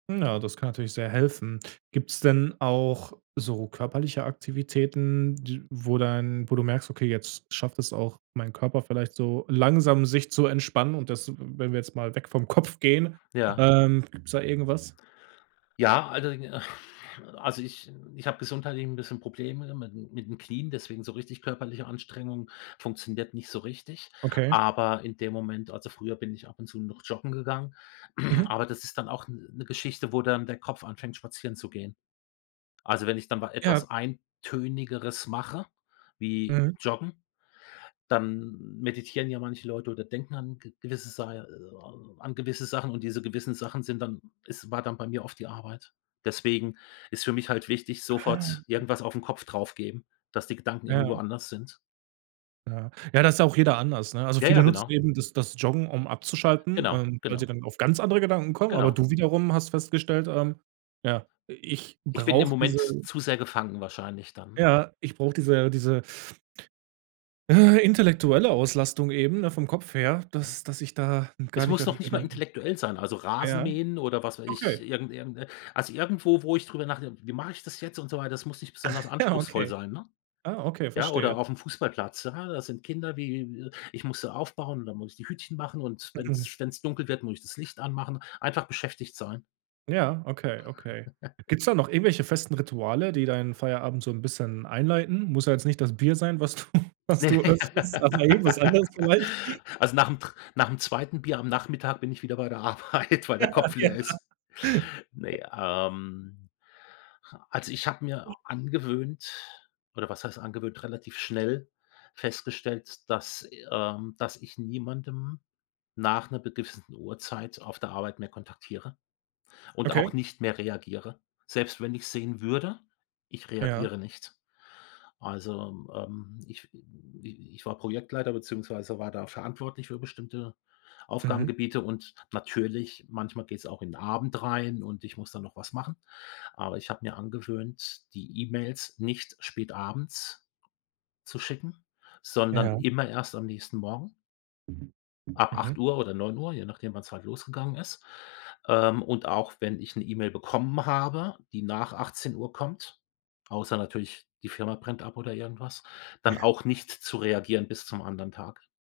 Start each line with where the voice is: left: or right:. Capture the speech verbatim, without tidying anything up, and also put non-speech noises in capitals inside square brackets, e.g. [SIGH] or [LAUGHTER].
right: Mm, ja, das kann natürlich sehr helfen. Gibt's denn auch so körperliche Aktivitäten d wo dann wo du merkst: „Okay, jetzt schafft es auch meinen Körper vielleicht so langsam sich zu entspannen und das“ w wenn wir jetzt mal weg vom Kopf gehen,
left: Ja.
right: ähm, gibt's da irgendwas?
left: Ja, also i [SIGHS] also, ich ich habe gesundheitlich 'n bisschen Probleme mit'n mit'n Knien, deswegen so richtig körperliche Anstrengung funktioniert nicht so richtig.
right: Okay.
left: Aber in dem Moment also, früher bin ich ab und zu noch joggen gegangen, [CLEARS THROAT]
right: Mhm.
left: aber das ist dann auch 'n 'ne Geschichte, wo dann der Kopf anfängt, spazieren zu gehen. Also, wenn ich dann wa
right: Ja.
left: etwas eintönigeres mache wie
right: Mhm.
left: Joggen, dann meditieren ja manche Leute oder denken an g gewisse Sai äh, an gewisse Sachen und diese gewissen Sachen sind dann es war dann bei mir oft die Arbeit. Deswegen ist für mich halt wichtig,
right: Ah,
left: sofort
right: okay.
left: irgendwas auf 'n Kopf drauf geben, dass die Gedanken irgendwo
right: Ja.
left: anders sind.
right: Ja. Ja da ist ja auch jeder anders, ne? Also,
left: Ja,
right: viele
left: ja,
right: nutzen
left: genau.
right: eben das das Joggen, um abzuschalten,
left: Genau,
right: ähm, weil sie
left: genau.
right: dann auf ganz andere Gedanken kommen, aber
left: Genau.
right: du wiederum hast festgestellt, ähm: „Ja, i ich
left: Ich bin im
right: brauche
left: Moment
right: diese“
left: zu sehr gefangen wahrscheinlich dann, ne?
right: ja, ich brauche diese diese, äh, intellektuelle Auslastung eben, ne, vom Kopf her,
left: Ja.
right: dass dass ich da gar
left: Es
right: nicht
left: muss
right: an
left: noch
right: die
left: nicht mal
right: Gedanken
left: intellektuell sein, also,
right: Ja.
left: Rasenmähen oder, was weiß ich,
right: Okay.
left: irgend irgend äh, also, irgendwo, wo ich drüber nachdenke: „Wie mache ich das jetzt und so weiter“, das muss nicht besonders
right: [CHUCKLES] Ja,
left: anspruchsvoll
right: okay.
left: sein, ne?
right: Ah, okay,
left: Ja,
right: verstehe.
left: oder auf'm Fußballplatz, ah, da sind Kinder wie, ich muss sie aufbauen und dann muss ich die Hütchen machen und wenn's
right: Mhm.
left: wenn's dunkel wird, muss ich das Licht anmachen. Einfach beschäftigt sein.
right: Ja, okay, okay.
left: [CHUCKLES]
right: Gibt's da noch irgendwelche festen Rituale, die deinen Feierabend so 'n bisschen einleiten? Muss ja jetzt nicht das Bier sein, was du was du öffnest [UNINTELLIGIBLE] bei jedem was anderes
left: [LAUGHS]
right: vielleicht.
left: Also, nach'm Tr nach'm zweiten Bier am Nachmittag bin ich wieder bei der Arbeit, weil der
right: Ja,
left: Kopf
right: ja.
left: leer ist. Ne, ähm, ha also, ich habe mir angewöhnt oder was heißt angewöhnt, relativ schnell festgestellt, dass, i ähm, dass ich niemandem nach 'ner gewissen Uhrzeit auf der Arbeit mehr kontaktiere und auch
right: Okay.
left: nicht mehr reagiere. Selbst wenn ich's sehen würde, ich
right: Ja.
left: reagiere nicht. Also, ähm, ich w i ich war Projektleiter beziehungsweise war da verantwortlich für bestimmte
right: Mhm.
left: Aufgabengebiete. Und natürlich, manchmal geht's auch in Abend rein und ich muss da noch was machen. Aber ich habe mir angewöhnt, die E-Mails nicht spätabends zu schicken, sondern
right: Ja.
left: immer erst am nächsten Morgen ab
right: Mhm.
left: acht Uhr oder neun Uhr, je nachdem, wann's halt losgegangen ist. Ähm, und auch wenn ich 'ne E-Mail bekommen habe, die nach achtzehn Uhr kommt, außer natürlich die Firma brennt ab oder irgendwas, dann
right: [CHUCKLES]
left: auch nicht zu reagieren bis zum anderen Tag.